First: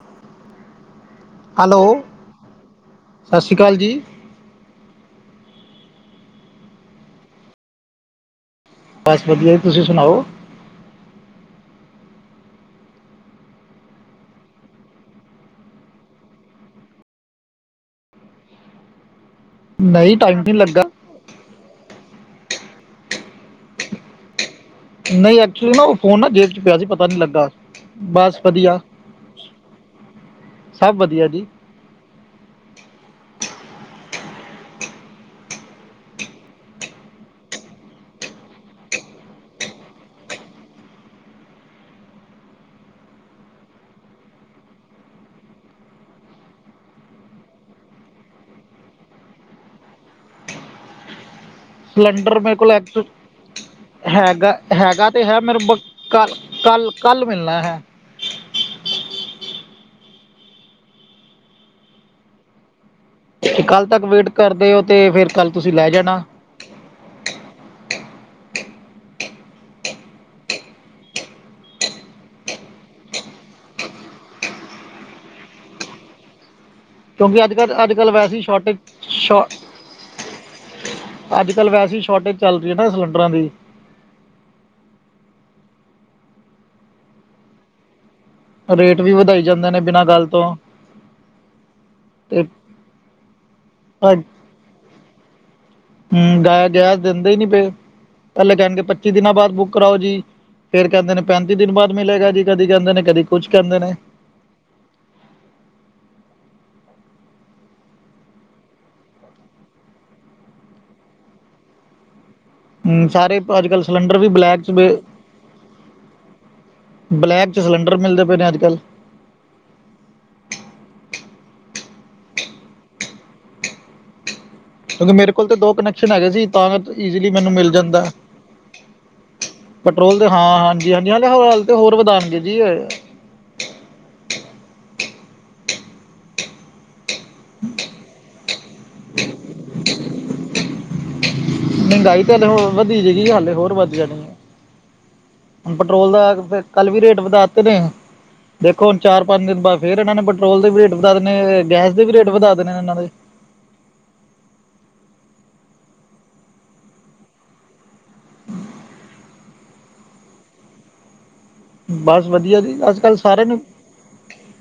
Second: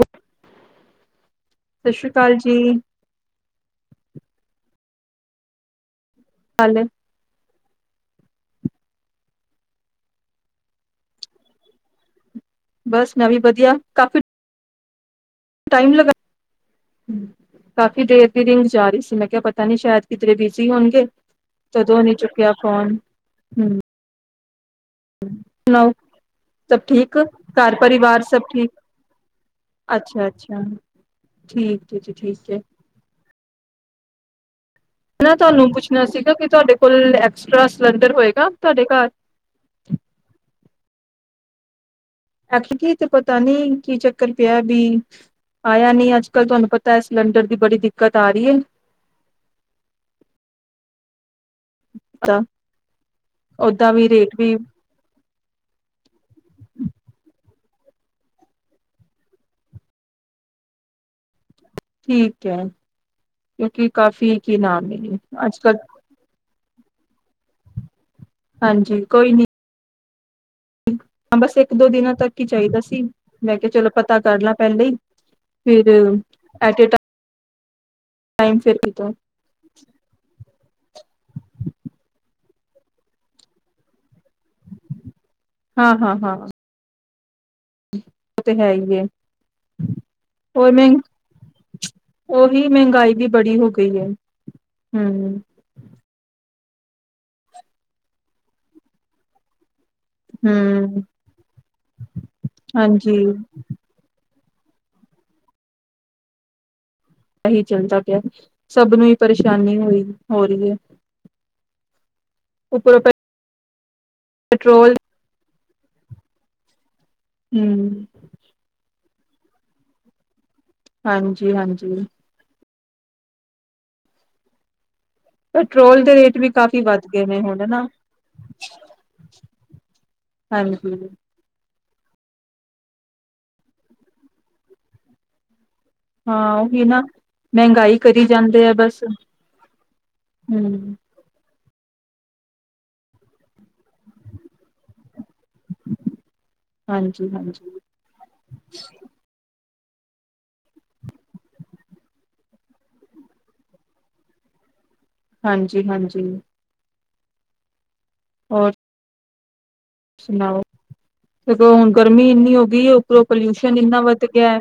ਹੑ hello ਸਤਿ ਸ਼੍ਰੀ ਅਕਾਲ ਜੀ ਹਾਲੇ ਬਸ ਵਧੀਆ ਜੀ ਤੁਸੀਂ ਸੁਣਾਓ ਬਸ ਨਵੀਂ ਵਧੀਆ ਕਾਫੀ ਟਾਈਮ ਲਗਾ ਕਾਫੀ ਦੇਰ ਰਿੰਗ ਜਾ ਰਹੀ ਸੀ ਮੈਂ ਕਿਹਾ ਸ਼ਾਇਦ ਨਹੀਂ ਕਿਤਰੇ ਟਾਈਮ ਨਹੀਂ ਬਿਜ਼ੀ ਲੱਗਾ ਹੋਣਗੇ ਤਦੋਂ ਨੀ ਚੁੱਕਿਆ ਫੋਨ ਹੰਮ ਨਹੀਂ ਐਕਚੁਅਲੀ ਨਾ ਸਨਾਓ ਉਹ ਫੋਨ ਨਾ ਜੇਬ 'ਚ ਪਿਆ ਸਭ ਸੀ ਪਤਾ ਨਹੀਂ ਠੀਕ ਲੱਗਾ ਕਾਰ ਪਰਿਵਾਰ ਬਸ ਸਭ ਠੀਕ ਵਧੀਆ ਅੱਛਾ ਅੱਛਾ ਸਭ ਵਧੀਆ ਜੀ ਠੀਕ ਹ ਨਾ ਤੁਹਾਨੂੰ ਪੁੱਛਣਾ ਸੀਗਾ ਕਿ ਤੁਹਾਡੇ ਕੋਲ ਐਕਸਟਰਾ ਸਲੰਡਰ ਹੋਏਗਾ ਤੁਹਾਡੇ ਘਰ ਕੀ ਤੇ ਪਤਾ ਨਹੀਂ ਕੀ ਚੱਕਰ ਪਿਆ ਵੀ ਆਇਆ ਨਹੀਂ ਅੱਜ ਕੱਲ ਤੁਹਾਨੂੰ ਪਤਾ ਸਿਲੰਡਰ ਦੀ ਬੜੀ ਦਿੱਕਤ ਆ ਰਹੀ ਹ। ਸਿਲੰਡਰ ਮੇਰੇ ਕੋਲ ਓਦਾਂ ਵੀ ਰੇਟ ਵੀ ਹੈਗਾ ਤੇ ਹੈ ਮੇਰੇ ਕਲ ਕੱਲ ਕੱਲ ਮਿਲਣਾ ਹੈ [inaudible] ਠੀਕ ਹੈ ਕੱਲ ਕਿਉਂਕਿ ਤੱਕ ਵੇਟ ਕਾਫੀ ਕੀ ਕਰਦੇ ਹੋ ਨਾਮ ਏ ਤੇ ਫਿਰ ਕੱਲ ਅੱਜ ਤੁਸੀਂ ਲੈ ਜਾਣਾ ਹਾਂਜੀ ਕੋਈ ਨਹੀਂ ਬਸ ਇੱਕ ਦੋ ਦਿਨਾਂ ਤੱਕ ਹੀ ਚਾਹੀਦਾ ਸੀ ਲੈ ਕੇ ਚਲੋ ਪਤਾ ਕਰਲਾ ਪਹਿਲੇ ਫਿਰ ਐਟ ਵੀ ਅੱਜ ਕਲ ਅੱਜ ਚਲ ਵੈਸੇ ਹੀ ਟਾਈਮ ਸ਼ੋਰਟ ਫਿਰ ਕਿਤੋਂ ਅੱਜ ਕੱਲ ਵੈਸੇ ਸ਼ੋਟੇਜ ਸਲੰਡਰਾਂ ਦੀ ਹਾਂ ਹਾਂ ਹਾਂ [inaudible] ਤੇ ਹੈ ਹੀ ਰੇਟ ਹ ਵੀ ਵਧਾਈ ਜਾਂਦੇ ਨੇ ਬਿਨਾਂ ਗੱਲ ਤੋਂ ਓਏ ਮੈ ਤੇ ਉਹੀ ਮਹਿੰਗਾਈ ਵੀ ਬੜੀ ਹੋ ਗਈ ਹੈ ਅ ਹਮ ਗੈ ਗੈਸ ਦਿੰਦੇ ਹੀ ਨਹੀਂ ਪਏ ਪਹਿਲੇ ਕਹਿਣਗੇ ਪਚੀ ਦਿਨਾਂ ਬਾਅਦ ਬੁਕ ਭਰਾਓ ਜੀ ਫਿਰ ਹਮ ਕਹਿੰਦੇ ਨੇ ਪੈਣਤੀ ਦਿਨ ਬਾਅਦ ਮਿਲੇਗਾ ਜੀ ਕਦੀ ਕਹਿੰਦੇ ਨੇ ਹਾਂਜੀ ਕਦੀ ਕੁਝ ਕਹਿੰਦੇ ਨੇ ਇਹ ਚਲਦਾ ਪਿਆ ਸਭ ਨੂੰ ਹੀ ਪਰੇਸ਼ਾਨੀ ਹੋਈ ਹੋ ਰਹੀ ਉੱਪਰੋਂ ਸਾਰੇ ਅੱਜਕਲ ਸਲੰਡਰ ਵੀ ਬਲੈਕ ਚ ਪੈਟਰੋਲ ਬਲੈਕ ਚ ਸਿਲੰਡਰ ਹਮ ਮਿਲਦੇ ਪਏ ਨੇ ਅੱਜ ਕੱਲ ਜੀ ਹਾਂਜੀ ਹਾਂਜੀ ਕਿਉਂਕਿ ਮੇਰੇ ਕੋਲ ਤੇ ਦੋ ਪੈਟਰੋਲ ਕਨਕਸ਼ਨ ਦੇ ਹੈਗੇ ਰੇਟ ਸੀ ਵੀ ਤਾਂ ਕਾਫ਼ੀ ਵੱਧ ਗਏ ਈਜ਼ੀਲੀ ਨੇ ਮੈਨੂੰ ਹੁਣ ਮਿਲ ਨਾ ਜਾਂਦਾ ਕੰਟਰੋਲ ਤੇ ਹਾਂ ਹਾਂਜੀ ਹਾਂਜੀ ਹੋਰ ਵਧਾਣਗੇ ਜੀ ਓਏ ਹਾਂ ਉਹ ਵੀ ਨਾ ਮਹਿੰਗਾਈ ਕਰੀ ਜਾਂਦੇ ਆ ਬਸ ਮਹਿੰਗਾਈ ਤੇ ਹਲੇੇ ਹੋ ਵਧੀ ਜਗੀ ਹਾਲੇ ਹੋਰ ਵਧੀਆ ਨਹੀਂ ਹੁਣ ਪੈਟਰੋਲ ਦਾ ਫ ਕੱਲ ਵੀ ਰੇਟ ਹਾਂਜੀ ਵਧਾਤੇ ਹਾਂਜੀ ਨੇ ਦੇਖੋ ਹੁਣ ਚਾਰ ਪੰਜ ਦਿਨ ਬਾਅਦ ਫੇਿਰ ਇਹਨਾਂ ਨੇ ਪੈਟਰੋਲ ਦੇ ਵੀ ਰੇਟ ਵਧਾ ਦੇਣੇ ਗੈਸ ਦੇ ਵੀ ਰੇਟ ਵਧਾ ਦੇਣੇ ਇਹਨਾਂ ਦੇ ਹਾਂਜੀ ਹਾਂਜੀ ਹੋਰ ਸੁਣਾਓ ਦੇਖੋ ਹੁਣ ਬਸ ਗਰਮੀ ਇੰਨੀ ਵਧੀਆ ਹੋ ਜੀ ਗਈ ਅੱਜ ਕੱਲ੍ਹ ਉਪਰੋਂ ਸਾਰਿਆਂ ਨੂੰ ਪੋਲਿਊਸ਼ਨ ਇੰਨਾ ਵੱਧ ਗਿਆ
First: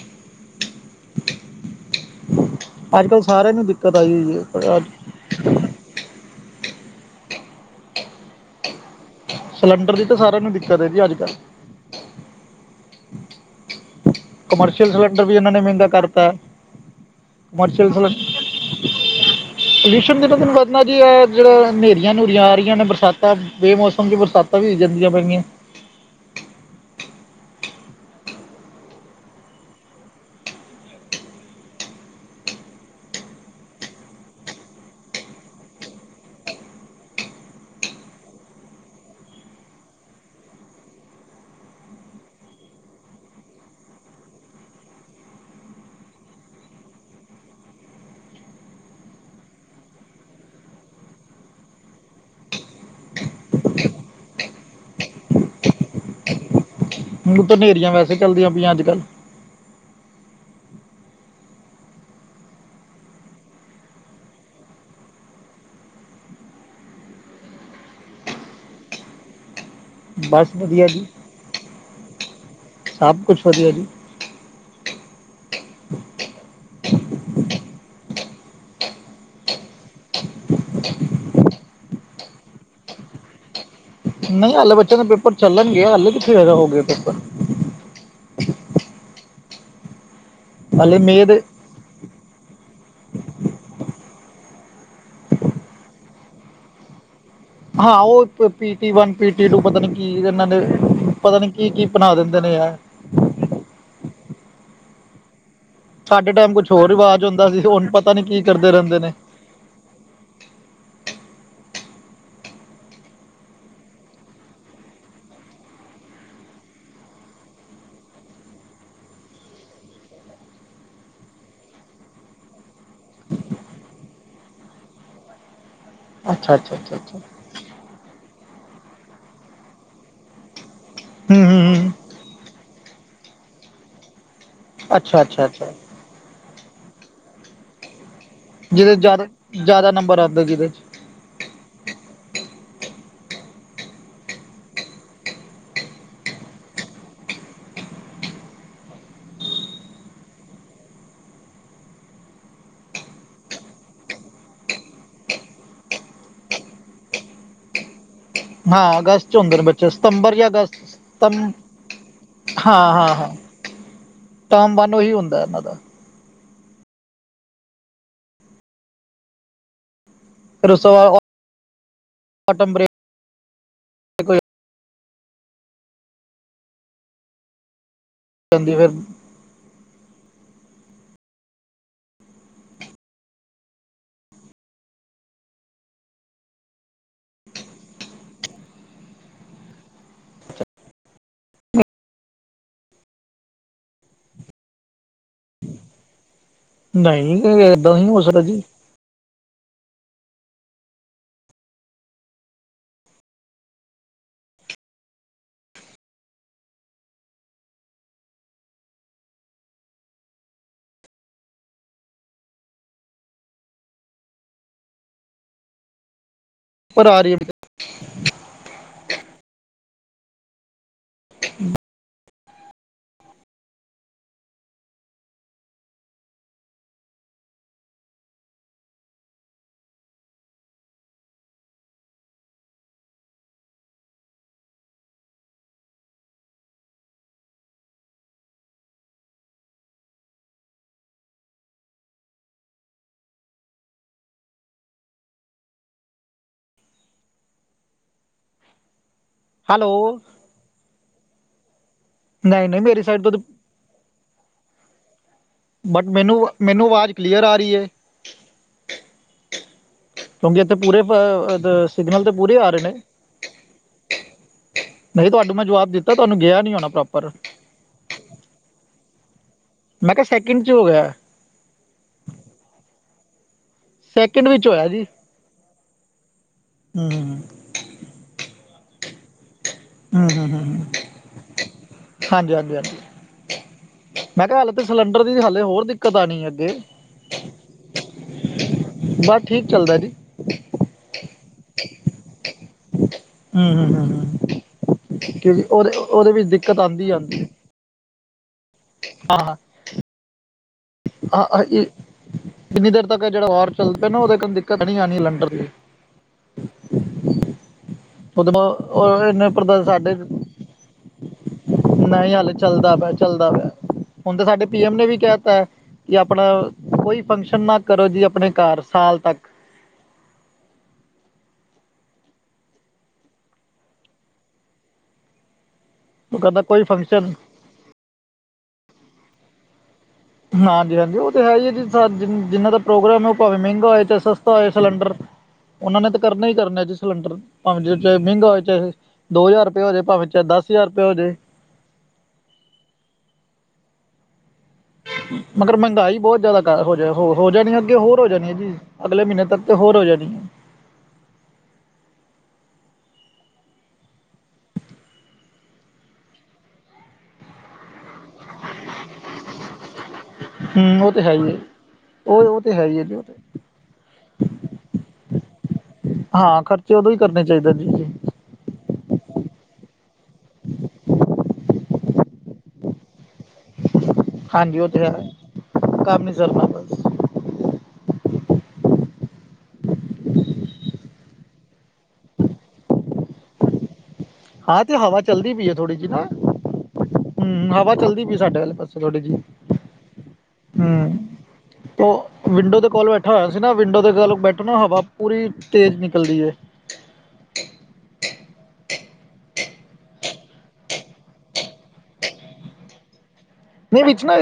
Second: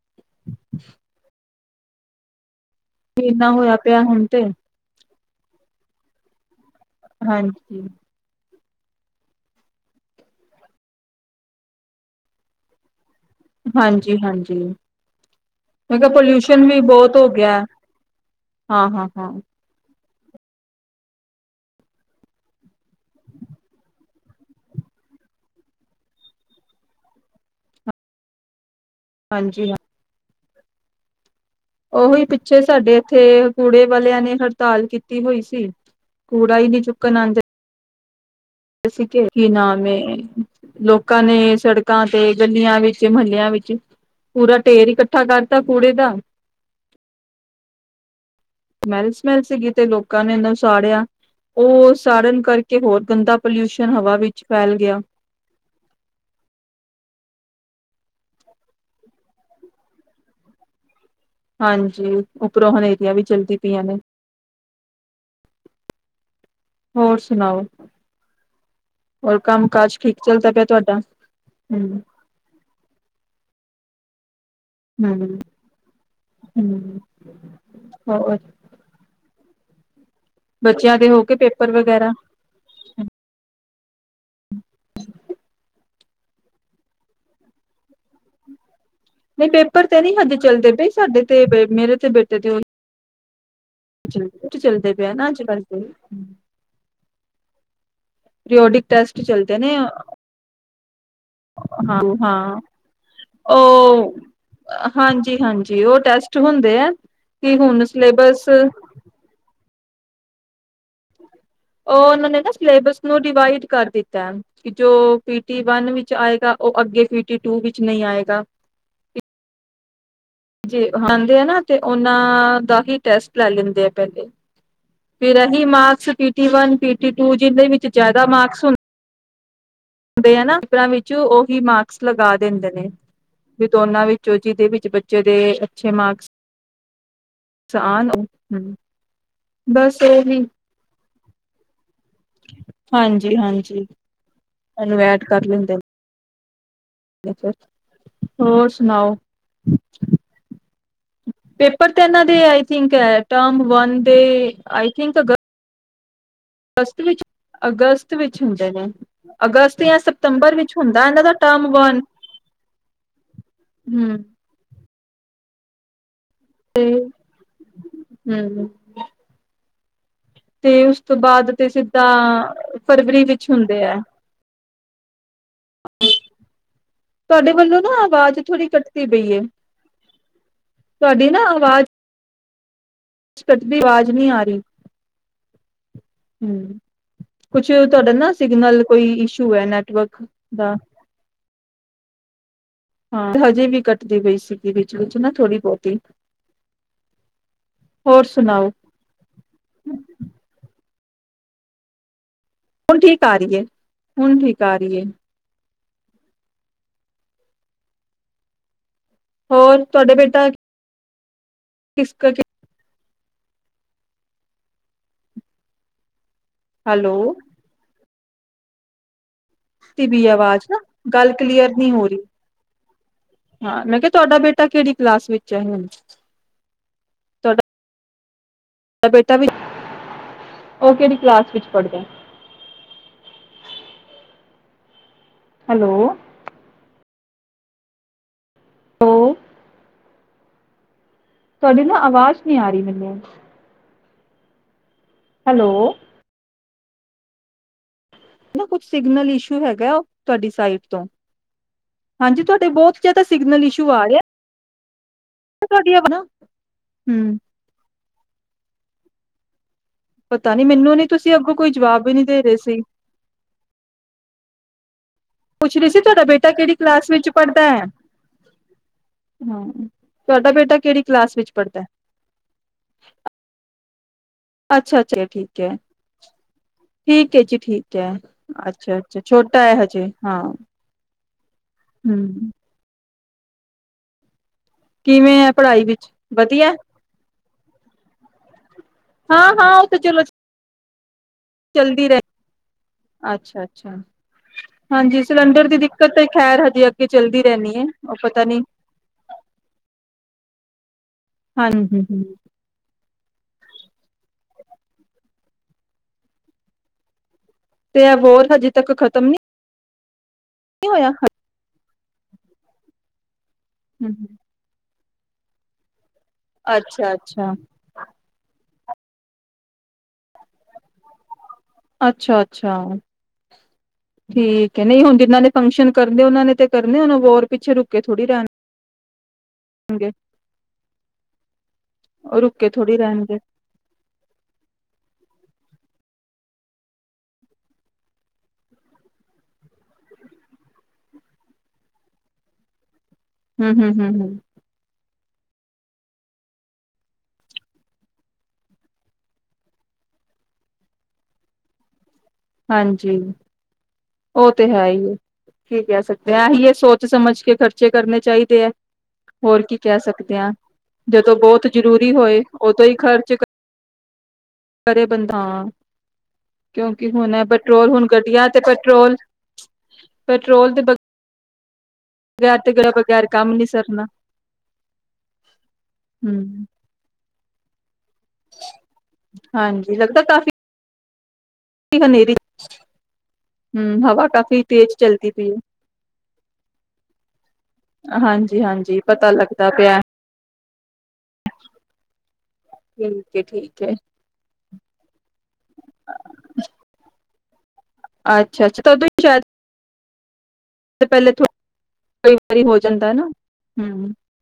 [inaudible] ਅੱਜ ਕੱਲ੍ਹ ਇੰਨਾ ਸਾਰਿਆਂ ਨੂੰ ਹੋਇਆ ਦਿੱਕਤ ਪਿਆ ਆਈ ਹੁਣ ਤੇ ਹੋ ਹੈ [inaudible] ਹਾਂਜੀ ਸਿਲੰਡਰ ਦੀ ਤਾਂ ਸਾਰਿਆਂ ਨੂੰ ਦਿੱਕਤ ਹੈਦੀ ਅੱਜ ਕੱਲ ਹਾਂਜੀ ਜੀ ਹਾਂਜੀ ਇਹਨਾਂ ਨੇ ਮਹਿੰਗਾ ਮੇ ਕਿਹਾ ਕਰਤਾ ਪੋਲਿਊਸ਼ਨ ਵੀ ਬਹੁਤ ਹੋ ਗਿਆ ਕਮਰਸ਼ੀਅਲ ਹਾਂ ਹਾਂ ਹਾਂ ਦਿਨੋ ਤਨ ਵਧਣਾ ਜੀ ਆ ਜਿਹੜਾ ਹਨੇਰੀਆਂ ਨੂਰੀਆਂ ਆ ਰਹੀਆਂ ਨੇ ਬਰਸਾਤਾਂ ਬੇਮੌਸਮ ਚ ਬਰਸਾਤਾਂ ਵੀ ਹੋ ਜਾਂਦੀਆਂ ਪੈਗਆਂ ਹਾਂਜੀ ਹਾਂ ਉਹੀ ਪਿੱਛੇ ਸਾਡੇ ਇੱਥੇ ਕੂੜੇ ਵਾਲਿਆਂ ਨੇ ਹੜਤਾਲ ਕੀਤੀ ਹੋਈ ਸੀ ਕੂੜਾ ਹੀ ਨਹੀਂੀ ਚੁੱਕਣ ਆਉਂਦਾ ਅਸੀ ਕੀ ਨਾਮੈਂ ਲੋਕਾਂ ਨੇ ਸੜਕਾਂ ਤੇ ਗਲੀਆਂ ਵਿੱਚ ਮਹੱਲਿਆਂ ਵਿੱਚ ਪੂਰਾ ਢੇਰ ਇਕੱਠਾ ਕਰਤਾ ਕੂੜੇ ਦਾ ਸਮੈਲ ਸਮੈਲ ਸੀਗੀ ਤੇ ਲੋਕਾਂ ਨੇ ਇਹਨ ਸਾੜਿਆ ਉਹ ਸਾੜਨ ਕਰਕੇ ਹੋਰ ਗੰਦਾ ਪੋਲਿਊਸ਼ਨ ਹਵਾ ਵਿੱਚ ਫੈਲ ਗਿਆ ਤਾਂ ਹਨੇਰੀਆਂ ਵੈਸੇ ਚੱਲਦੀਆਂ ਪਈਆਂ ਅੱਜ ਕੱਲ ਹਾਂਜੀ ਉੱਪਰੋਂ ਹਨੇਰੀਆਂ ਵੀ ਚਲਦੀ ਪਈਆਂ ਨੇ ਹੋਰ ਸੁਣਾਓ ਹੋਰ ਕੰਮ ਕਾਜ ਠੀਕ ਬਸ ਚੱਲਦਾ ਪਿਆ ਵਧੀਆ ਤੁਹਾਡਾ ਜੀ ਹੂੰ ਸਭ ਕੁਛ ਵਧੀਆ ਜੀ ਹੂੰ ਹੋ ਬੱਚਿਆਂ ਦੇ ਹੋ ਕੇ ਪੇਪਰ ਵਗੈਰਾ ਨਹੀਂ ਹਲੇੇ ਬੱਚਿਆਂ ਦੇ ਪੇਪਰ ਚੱਲਣਗੇ ਹਲੇੇ ਵੀ ਫਿਰ ਹੋਗੇ ਪੇਪਰ ਨਹੀਂ ਪੇਪਰ ਤੇ ਨਹੀਂ ਹਜ ਚੱਲਦੇ ਬਈ ਹਾਲੇ ਸਾਡੇ ਮੇ ਦੇ ਤੇ ਮੇਰੇ ਤੇ ਬੇਟੇ ਤੇ ਚੱਲਦੇ ਪਿਆ ਨਾ ਅੱਜ ਕੱਲ ਹਾਂ ਉਹ periodic PT one test PT ਚੱਲਦੇ ਟੂ ਨੇ ਪਤਾ ਨੀ ਕੀ ਇਹਨਾਂ ਨੇ ਪਤਾ ਨੀ ਕੀ ਕੀ ਹਾਂ ਅਣਾ ਦਿੰਦੇ ਹਾਂ ਨੇ ਆ ਹਾਂਜੀ ਹਾਂਜੀ ਸਾਡੇ ਟਾਈਮ ਕੁਛ ਹੋਰ ਰਿਵਾਜ਼ ਹੁੰਦਾ ਸੀ ਹੁਣ ਉਹਨੂੰ ਪਤਾ ਨੀ ਕੀ ਸਿਲੇਬਸ ਕਰਦੇ ਉਹ ਰਹਿੰਦੇ ਨੇ ਉਹਓ ਨੇ ਨਾ ਸਿਲੇਬਸ ਨੂੰ ਡਿਵਾਈਡ ਕਰ ਦਿੱਤਾ ਕਿ ਜੋ ਪੀਟੀ ਵਨ ਵਿਚ ਆਏਗਾ ਉਹ ਅਗੇ ਪੀਟੀ ਟੂ ਵਿਚ ਨ ਆਏਗਾ ਜੇ ਆਦੇ ਆ ਨਾ ਤੇ ਉਹਨਾ ਦਾ ਹੀ ਟੈਸਟ ਲੈ ਲੈਂਦੇ ਆ ਪਹਿਲੇ ਫਿਰ ਅਸੀ ਮਾ ਪੀਟੀ ਅੱਛਾ ਵਨ ਅੱਛਾ ਪੀ ਅੱਛਾ ਟੀ ਅੱਛਾ। ਟੂ ਜਿਹਦੇ ਵਿੱਚ ਜਿਆਦਾ ਮਾਰਕਸ ਹੁੰਦਾ ਦੇ ਹੈ ਨਾ ਪਰਾਂ ਵਿੱਚ ਹੂੰ ਉਹੀ ਹੂੰ ਹੂੰ ਮਾਕਸ ਲਗਾ ਦਿੰਦੇ ਨੇ ਵੀ ਦੋਨਾ ਵਿੱਚ ੋ ਜਿਹਦੇ ਵਿੱਚ ਅੱਛਾ ਬੱਚੇ ਦੇ ਅੱਛਾ ਅੱਛਾ ਅੱਛੇ ਮਾਰਕਸ ਸਾਨ ਜਿਹਦੇ ਜਿਆਦਾ ਜਿਆਦਾ ਨੰਬਰ ਆਉਂਦਾ ਜਿਹਦੇ ਚ ਹਾਂਜੀ ਹਾਂਜੀ ਇਹਨੂੰ ਐਡ ਕਰ ਲੈਂਦੇ ਹੋਰ ਸੁਣਾਓ ਪੇਪਰ ਤੇ ਇਹਨਾਂ ਦੇ ਆਈਥਿੰਕ ਹੈ ਟਮ ਵਨ ਦੇ ਆਈ ਥਿੰਕ ਅਗਸਤ ਵਿੱਚ ਅਗਸਤ ਵਿੱਚ ਹੁੰਦੇ ਨੇ ਹਾਂ ਅਗਸਤ ਹੁੰਦੇ ਨੇ ਬੇ ਸਤੰਬਰ ਜਾਂ ਵਿੱਚ ਅਗਸਤ ਸ ਹੁੰਦਾ ਇਹਨਾਂ ਦਾ ਟਰਮ ਵਨ ਹਾਂ ਹਾਂ ਹਮ ਹਾਂ ਹੀ ਹੁੰਦਾ ਇਹਨਾਂ ਦਾ ਤੇ ਹਮ ਤੇ ਉਸ ਤੋਂ ਬਾਅਦ ਤੇ ਸਿੱਧਾ ਆਟਮ ਬ੍ਰੇਕ ਫਰਵਰੀ ਵਿੱਚ ਹੁੰਦੇ ਆ ਹੋ ਤੁਹਾਡੇ ਵੱਲੋਂ ਨਾ ਆਵਾਜ਼ ਥੋੜ੍ਹੀ ਜਾਂਦੀ ਫਿਰ ਕੱਟਦੀ ਪਈ ਤੁਹਾਡੀ ਨਾ ਆਵਾਜ਼ ਅਵਾਜ਼ ਨ ਆ ਰਹੀ ਹਮ ਕੁਛ ਤੁਹਾਡਾ ਨਾ ਸਿਗਨਲ ਕੋਈ ਇਸ਼ੂ ਹੈ ਨੈਟਵਰਕ ਦਾ ਤੇ ਹਜੇ ਵੀ ਕੱਟਦੀ ਪਈ ਸੀਗੀ ਵਿਚ ਵਿਚ ਨਾ ਥੋੜੀ ਬਹੁਤੀ ਨਹੀਂ ਏਦਾਂ ਹੀ ਹੋਸਦਾ ਜੀ ਹਮ ਹੁਣ ਠੀਕ ਆ ਰਹੀ ਹੈ ਹੁਣ ਠੀਕ ਆ ਰਹੀ ਹੈ ਹੋਰ ਤੁਹਾਡੇ ਬੇਟਾ ਕਿਸ ਪਰ ਹੈਲੋ ਆ ਰਹੀ ਹੈ ਬ ਇੱਕ ਤ ਵੀੀ ਆਵਾਜ਼ ਨਾ ਗੱਲ ਕਲੀਅਰ ਨਹੀਂ ਹੋ ਰਹੀ ਹਾਂ ਮੈਂ ਕਿਹਾ ਤੁਹਾਡਾ ਬੇਟਾ ਕਿਹੜੀ ਕਲਾਸ ਵਿੱਚ ਹੈ ਹੁਣ ਤੁਹਾਡਾ ਬੇਟਾ ਵੀ ਉਹ ਕਿਹੜੀ ਕਲਾਸ ਵਿੱਚ ਪੜ੍ਹਦਾ ਹੈਲੋ ਹੋ ਤੁਹਾਡੀ ਨਾ ਆਵਾਜ਼ ਨਹੀਂੀ ਆ ਰਹੀ ਮੈਨੂੰ ਹੈਲੋ ਨਾ ਕੁੱਛ ਸੀ ਨਾਲ ਇਸ਼ੂ ਹੈਗਾ ਹੈਲੋ ਉਹ ਤੁਹਾਡੀ ਸਾਈਟ ਤੋਂ ਹਾਂਜੀ ਤੁਹਾਡੇ ਨਹੀਂ ਨਹੀਂ ਬਹੁਤ ਮੇਰੀ ਜਿਆਦਾ ਸਾਈਡ ਤੋਂ ਸਿਗਨਲ ਇਸ਼ੂ ਆ ਰਿਹਾ ਤੁਹਾਡੀ ਬਟ ਆਵਾਜ਼ ਨਾ। ਮੈਨੂੰ ਮੈਨੂੰ ਆਵਾਜ਼ ਹੂੰ ਕਲੀਅਰ ਆ ਰਹੀ ਹੈ ਪਤਾ ਕਿਉਂਕਿ ਨੀ ਇੱਥੇ ਮੈਨੂੰ ਪੂਰੇ ਨੀ ਤੁਸੀਂ ਅੱਗੋਂ ਕੋਈ ਜਵਾਬ ਵੀ ਨੀ ਸਿਗਨਲ ਤੇ ਦੇ ਰਹੇ ਪੂਰੇ ਆ ਸੀ ਨੇ ਨਹੀਂ ਤੁਹਾਨੂੰ ਮੈਂ ਪੁੱਛ ਜਵਾਬ ਰਹੀ ਸੀ ਦਿੱਤਾ ਤੁਹਾਡਾ ਤੁਹਾਨੂੰ ਬੇਟਾ ਗਿਆ ਕਿਹੜੀ ਨਹੀਂ ਹੋਣਾ ਕਲਾਸ ਵਿਚ ਪ੍ਰੋਪਰ ਪੜ੍ਹਦਾ ਹੈ ਹਾਂ ਮੈਂ ਕਿਹਾ ਤੁਹਾਡਾ ਸੈਕਿੰਡ ਚ ਬੇਟਾ ਹੋ ਕਿਹੜੀ ਗਿਆ ਕਲਾਸ ਵਿੱਚ ਪੜ੍ਹਦਾ ਸੈਕਿੰਡ ਵਿੱਚ ਹੋਇਆ ਅੱਛਾ ਅੱਛਾ ਜੀ ਠੀਕ ਹੈ ਹੂੰ ਠੀਕ ਹੈ ਜੀ ਠੀਕ ਹੈ ਅੱਛਾੱਾਛਟ ਟ ਹਜੇ ਹੂੰ ਹਾਂ ਹੂੰ ਹੂੰ ਹਮ ਹਾਂਜੀ ਹਾਂਜੀ ਹਾਂਜੀ ਮੈਂ ਕਿਹਾ ਹਾਲ ਤੇ ਸਿਲੰਡਰ ਦੀ ਕਿਵੇਂ ਹੈ ਹਾਲੇ ਹੋਰ ਪੜ੍ਹਾਈ ਵਿੱਚ ਦਿੱਕਤ ਆਣੀ ਅੱਗੇ ਵਧੀਆ ਹ ਹਾਂ ਹਾਂ ਉਹ ਤੇ ਚਲੋ ਚਲਦੀ ਰਹੇ ਅੱਛਾ ਹੂੰ ਹੂੰ ਅੱਛਾ ਹੂੰ ਹੂੰ ਹਾਂਜੀ ਕਿਉਂਕਿ ਸਿਲੰਡਰ ਦੀ ਉਹਦੇ ਦਿੱਕਤ ਤਾਂ ਉਹਦੇ ਵਿੱਚ ਖੈਰ ਦਿੱਕਤ ਹਜੀ ਅੱਗੇ ਚੱਲਦੀ ਰਹਦੀ ਹੈ ਉਹ ਪਤਾ ਨ ਆਹ ਹਾਂ ਆ ਹਾਂ ਕਿੰਨੀ ਦੇਰ ਤ ਜਿਹੜਾ ਵਾਰ ਚੱਲਦਾ ਨਾ ਉਹਦੇ ਦਿੱਕਤ ਨੀ ਆਣੀ ਸਲੰਡਰ ਦੀ ਤੇ ਇਹ ਵੋਰ ਹਜੇ ਤੱਕ ਖ਼ਤਮ ਨੀ ਉਹਨੇ [unintelligible] ਸਾਡੇ ਹੋਇਆ ਨਹੀਂ ਹੱਲ ਚੱਲਦਾ ਪਿਆ ਚੱਲਦਾ ਪਿਆ ਹੁਣ ਤੇ ਸਾਡੇ ਪੀ ਐਮ ਨੇ ਵੀ, ਕਹਿ ਤਾ, ਕਿ ਆਪਣਾ ਅੱਛਾ ਕੋਈ ਅੱਛਾ ਫੰਕਸ਼ਨ ਨਾ ਕਰੋ, ਜੀ ਆਪਣੇ ਘਰ ਸਾਲ ਤੱਕ, ਅੱਛਾ-ਅੱਛਾ, ਠੀਕ ਹੈ ਨਹੀਂ ਹੁਣ ਜਿੰਨਾਂ ਨੇ ਫੰਕਸ਼ਨ ਕਰਦੇ ਉਹ ਉਹਨਾਂ ਨੇ ਕਹਿੰਦਾ ਤੇ ਕੋਈ ਕਰਨੇ ਉਹ ਫੰਕਸ਼ਨ ਵੋਰ ਪਿੱਛੇ ਰੁਕੇ ਥੋੜੀ ਰਹਿ ਹਾਂਜੀ, ਹਾਂਜੀ-ਹਾਂਜੀ ਉਹ ਤਾਂ ਹੈ ਹੀ ਹੈ, ਜੀ ਉਹ ਰੁਕ ਕੇ ਜਿਨਾਂ ਦਾ ਥੋੜ੍ਹੀ ਪ੍ਰੋਗਰਾਮ ਹੈ, ਉਹ ਰਹਿਣਗੇ ਭਾਵੇਂ ਮਹਿੰਗਾ ਹੋਏ ਚ ਸਸਤਾ ਹੋਏ ਸਿਲੰਡਰ ਉਹਨਾਂ ਨੇ ਕਰਨਾ ਹੀ ਕਰਨਾ ਐ ਜੀ ਸਿਲੰਡਰ ਭਾਵੇਂ ਜੇ ਚਾਹੇ ਮਹਿੰਗਾ ਹੋ ਚਾਹੇ ਦੋ ਹਜ਼ਾਰ ਰੁਪਇਆ ਹੋ ਜਾਵੇ, ਭਾਵੇਂ ਚਾਹੇ ਦਸ ਹਜ਼ਾਰ ਰੁਪਆ ਹੋਜੇ। ਹੂੰ-ਹੂੰ-ਹੂੰ-ਹੂੰ, ਮਗਰ ਮਹਿੰਗਾਈ ਬਹੁਤ ਜ਼ਿਆਦਾ ਹੋ ਜਾ ਹੋ ਹੋ ਜਾਣੀ ਅੱਗੇ ਹੋਰ ਹੋ ਜਾਣੀ ਹੈ, ਜੀ ਅਗਲੇ ਮਹੀਨੇ ਤੱਕ ਤੇ ਹੋਰ ਹੋ ਜਾਣੀ ਹੈ। ਹਾਂਜੀ ਉਹ ਤੇ ਹੈ ਹੀ ਹੈ ਕੀ ਕਹਿ ਸਕਦੇ ਹਾ, ਐਹੀ ਇਹ ਸੋਚ ਸਮਝ ਕੇ ਖਰਚੇ ਕਰਨੇ ਚਾਹੀਦੇ ਹੈ ਹੋਰ ਕੀ ਕਹਿ ਸਕਦੇ ਆ। ਹੂੰ ਉਹ ਤੇ ਹੈ ਜਦੋਂ ਹੀ ਹੈ ਬਹੁਤ ਜਰੂਰੀ ਹੋਏ ਉਹ ਉਹ ਤੇ ਉਦੋਂ ਹੈ ਹੀ ਹੈ ਜੀ ਉਹ ਤੇ ਖਰਚ ਕਰੇ ਬੰਦਾ ਹਾਂ ਖਰਚੇ ਕਿਉਂਕਿ ਉਦੋਂ ਹੀ ਹੁਣ ਕਰਨੇ ਚਾਹੀਦੇ ਜੀ ਪੈਟਰੋਲ ਜੀ ਹੁਣ ਘਟੀਆ ਤੇ ਪੈਟਰੋਲ ਪੈਟਰੋਲ ਦੇ, ਬਗੈਰ ਤੇ ਗੈਰ ਬਗੈਰ ਕੰਮ ਨੀ ਸਰਨਾ। ਹਾਂਜੀ ਉਹ ਤੇ ਹੈ, ਕੰਮ ਨੀ ਹੂੰ ਚੱਲਨਾ ਬਸ, ਹਾਂਜੀ ਲੱਗਦਾ ਕਾਫੀ, ਹਨੇਰੀ ਹੂੰ ਹਵਾ, ਕਾਫ਼ੀ ਹਾਂ ਤੇਜ਼ ਤੇ ਹਵਾ ਚਲਦੀ ਚੱਲਦੀ ਪਈ ਆ ਥੋੜੀ ਜੀ ਹੂੰ ਹਵਾ ਹੈ ਚੱਲਦੀ ਪਈ ਸਾਡੇ ਹਾਂਜੀ ਆਲੇ ਹਾਂਜੀ ਪਾਸੇ ਥੋੜੀ ਪਤਾ ਜੀ ਲੱਗਦਾ ਪਿਆ ਹੂੰ, ਤੇ ਔ ਵਿੰਡੋ ਦੇ ਕੋਲ ਠੀਕ ਬੈਠਾ ਹੈ ਹੋਇਆ ਸੀ, ਨਾ ਠੀਕ ਹੈ ਵਿੰਡੋ ਦੇ ਕੋਲ ਬੈਠੋ ਨਾ ਹਵਾ ਪੂਰੀ ਤੇਜ਼ ਨਿਕਲਦੀ ਹੈ। ਅੱਛਾ-ਅੱਛਾ ਤਾਂਦੋਂ ਹੀ ਸ਼ਾਇਦ, ਪਹਿਲੇ ਕਈ ਵਾਰੀ ਹੋ ਜਾਂਦਾ ਨਾ, ਨਹੀਂ ਹਮ ਵਿੱਚ ਨਾ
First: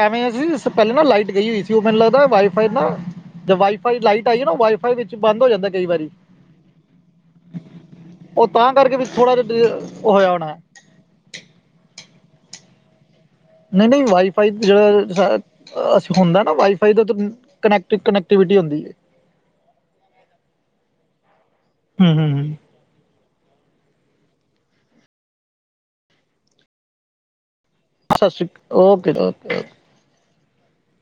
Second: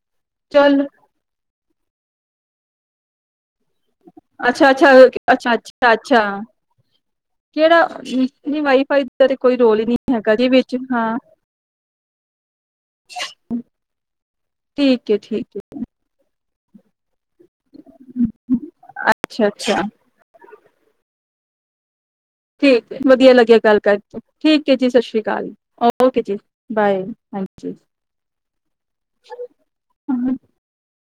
ਐਵੇਂ ਆ ਸੀਸ ਚੱਲ ਪੈਲੇ ਨਾ ਲਾਈਟ ਗਈ ਹੋਈ ਸੀ ਔ ਮੈਨੂੰ ਲੱਗਦਾ। ਵਾਈ ਫਾਈ ਨਾ ਜਦ ਵਾਈਫਾਈ ਲਾਈਟ ਆਈ ਹੈ ਨਾ ਵਾਈਫਾਈ ਵਿੱਚ ਬੰਦ ਹੋ ਜਾਂਦਾ ਕਈ ਵਾਰੀ ਅੱਛਾ-ਅੱਛਾ-ਅੱਛਾ-ਅੱਛਾ-ਅੱਛਾ, ਕੇੜਾ ਉਹ ਨੀ ਤਾਂ ਕਰਕੇ ਵਾਈਫਾਈ ਵੀ ਦਾ ਥੋੜ੍ਹਾ ਤੇ ਕੋਈ ਜਿਹਾ ਰੋਲ ਹੀ ਉਹ ਨ੍ਹੀਂ ਹੋਇਆ ਹੈਗਾ ਜੀ ਹੋਣਾ ਵਿਚ, ਹਾਂ। ਨਹੀਂ-ਨਹੀਂ, ਵਾਈਫਾਈ ਜੇੜਾ ਠੀਕ ਹੈ ਸ ਠੀਕ ਹੈ ਅਸ ਹੁੰਦੈ ਵਾਈਫਾਈ ਦਾ ਤਅ ਕਨੈਕਟ ਕਨੈਕਟੀਵਿਟੀ ਹੁੰਦੀ ਏ। ਅੱਛਾ ਅੱਛਾ ਠੀਕ ਏ ਵਧੀਆ ਲੱਗਿਆ। ਗੱਲ ਕਰਕੇ, ਠੀਕ ਐ ਜੀ ਸਤ ਸ਼੍ਰੀ ਅਕਾਲ, ਓਕੇ ਜੀ, ਬਾਏ ਹਾਂਜ ਸਤ ਸ਼੍ਰੀ ਓਕੇ ਓਕੇ ਓ